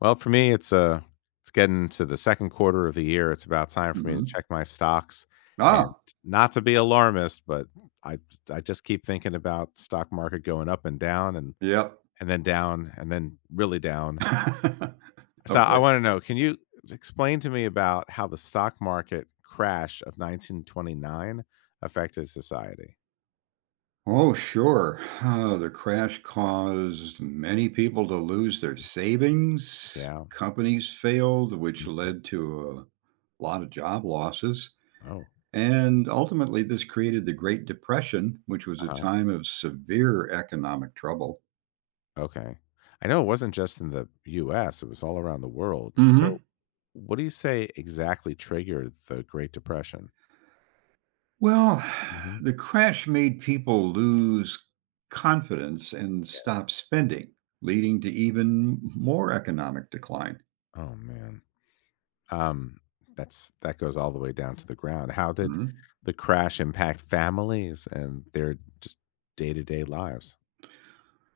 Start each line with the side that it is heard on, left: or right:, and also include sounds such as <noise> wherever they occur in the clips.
left: Well, for me, it's getting to the second quarter of the year. It's about time for me to
right: Mhm.
left: check my stocks, and
right: Ah,
left: not to be alarmist, but I I just keep thinking about stock market going up and down, and
right: yep.
left: then down, and then really down.
right: <laughs>
left: So I
right: Okay.
left: want to know, can you explain to me about how the stock market crash of 1929 affected society?
right: Oh, sure. The crash caused many people to lose their savings.
left: Yeah.
right: Companies failed, which
left: Mhm.
right: led to a lot of job losses.
left: Oh.
right: And ultimately, this created the Great Depression, which was a
left: Uh-huh.
right: time of severe economic trouble.
left: Okay. I know it wasn't just in the US, it was all around the world. So,
right: Mhm.
left: what do you say exactly triggered the Great Depression?
right: Well, <sighs>
left: Mhm.
right: the crash made people lose confidence and
left: Yeah.
right: stop spending, leading to even more economic decline.
left: Oh man. Um that's that goes all the way down to the ground. How did
right: Mhm.
left: the crash impact families and their just day-to-day lives?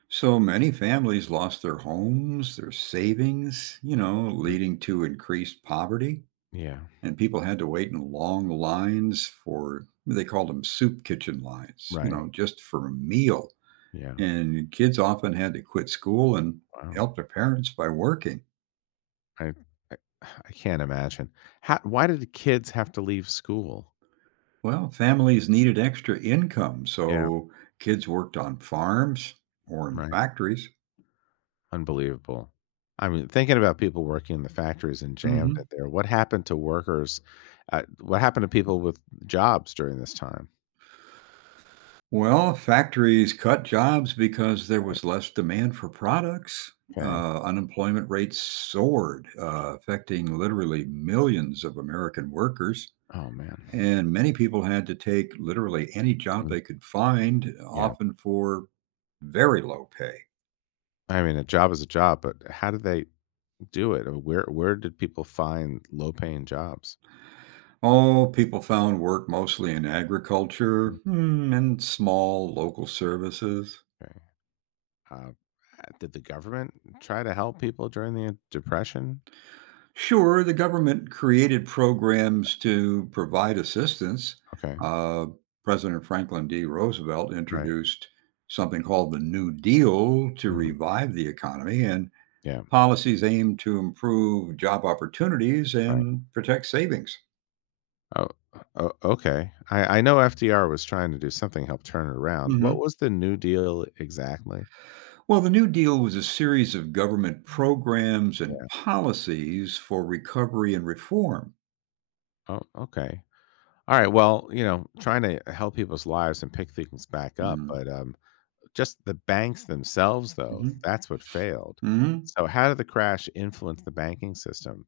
right: So many families lost their homes, their savings,
left: Mhm.
right: leading to increased poverty.
left: Yeah.
right: And people had to wait in long lines for, they called them soup kitchen lines, you
left: Right.
right: know, just for a meal.
left: Yeah.
right: And kids often had to quit school and
left: Wow.
right: help their parents by working.
left: I I, <sighs> I can't imagine. How, why did the kids have to leave school?
right: Well, families needed extra income,
left: Yeah.
right: so kids worked on farms or in
left: Right.
right: factories.
left: Unbelievable. I mean, thinking about people working in the factories and jammed in
right: hmm
left: there, what happened to workers? What happened to people with jobs during this time?
right: Well, factories cut jobs because there
left: Right,
right: was less demand for products.
left: okay.
right: Unemployment rates soared, affecting literally millions of American workers.
left: Oh, man.
right: And many people had to take literally any job
left: Mhm.
right: they could find,
left: Yeah.
right: often for very low pay.
left: I mean, a job is a job, but how did they do it? Or where did people find low-paying jobs?
right: All people found work mostly in agriculture and small local services.
left: Okay. Uh, did the government try to help people during the depression?
right: Sure, the government created programs to provide assistance.
left: Okay.
right: Uh, President Franklin D. Roosevelt
left: Right.
right: introduced something called the New Deal to
left: Mhm.
right: revive the economy, and
left: Yeah.
right: policies aimed to improve job opportunities
left: Right.
right: and protect savings.
left: Oh, o okay. I know FDR was trying to do something, to help turn it around. What
right: Mhm.
left: was the New Deal exactly?
right: Well, the New Deal was a series of government programs and
left: Yeah.
right: policies for recovery and reform.
left: Oh, okay. Alright, well, you know, trying to help people's lives and pick things back up,
right: Mhm.
left: but just the banks themselves, though,
right: Mhm.
left: that's what failed.
right: Mhm.
left: So how did the crash influence the banking system?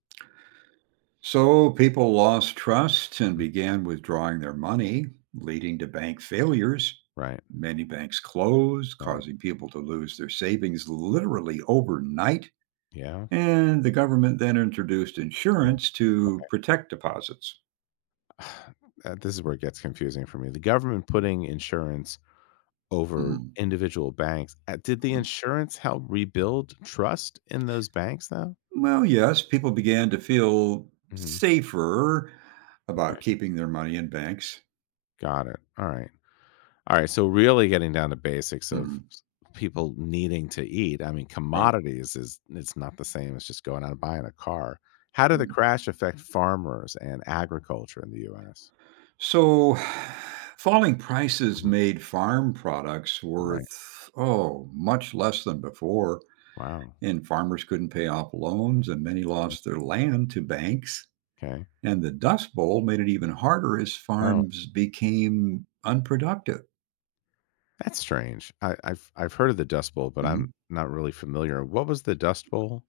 right: So people lost trust and
left: Mm,
right: began withdrawing their money, leading to bank failures.
left: right,
right: Many banks closed,
left: right.
right: causing people to lose their savings literally overnight.
left: Yeah?
right: And the government then introduced
left: Mm.
right: insurance to protect deposits.
left: <sighs> This is where it gets confusing for me. The government putting insurance over
right: Mhm.
left: individual banks. Did the insurance help rebuild trust in those banks though?
right: Well, yes, people began to feel
left: Hmm.
right: safer about
left: Okay,
right: keeping their money in banks.
left: got it. All right, all right. So really getting down to basics of
right: Mhm,
left: people needing to eat. I mean,
right: right.
left: commodities is it's not the same as just going out and buying a car. How did the
right: Mhm.
left: crash affect farmers and agriculture in the U.S.?
right: So, <sighs> falling prices
left: Mhm.
right: made farm products
left: Right.
right: worth, oh, much less than before.
left: Wow.
right: And farmers couldn't pay off loans, and many
left: Mhm.
right: lost their land to banks.
left: Okay.
right: And the Dust Bowl made it even harder as
left: Oh,
right: farms became unproductive.
left: that's strange. I've heard of the Dust Bowl, but I'm
right: mm.
left: not really familiar. What was the Dust Bowl?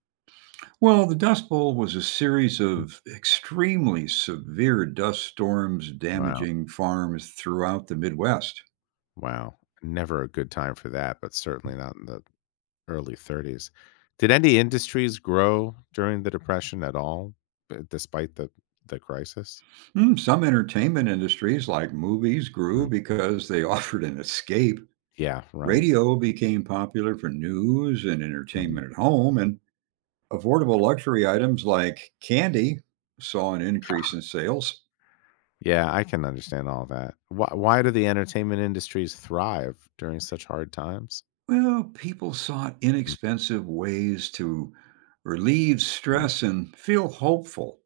right: Well, the Dust Bowl was a series
left: Mhm.
right: of extremely severe dust storms
left: Wow.
right: damaging farms throughout the Midwest.
left: Wow. Never a good time for that, but certainly not in the early 30s. Did any industries grow during the depression at all, despite the crisis?
right: Mm, some entertainment industries, like movies, grew
left: Mm,
right: because they <laughs> offered an escape.
left: yeah, right.
right: Radio became popular for news and
left: Mm.
right: entertainment at home, and affordable luxury items like candy saw an increase in sales.
left: Yeah, I can understand all that. Why do the entertainment industries thrive during such hard times?
right: Well, people sought
left: Mm,
right: inexpensive ways to relieve
left: right.
right: stress and feel hopeful.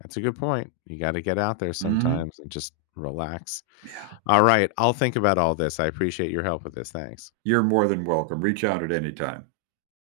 left: That's a good point. You got to get out there
right: Mhm.
left: sometimes and just relax.
right: Yeah.
left: All right. I'll think about all this. I appreciate your help with this. Thanks.
right: You're more than welcome. Reach out at any time.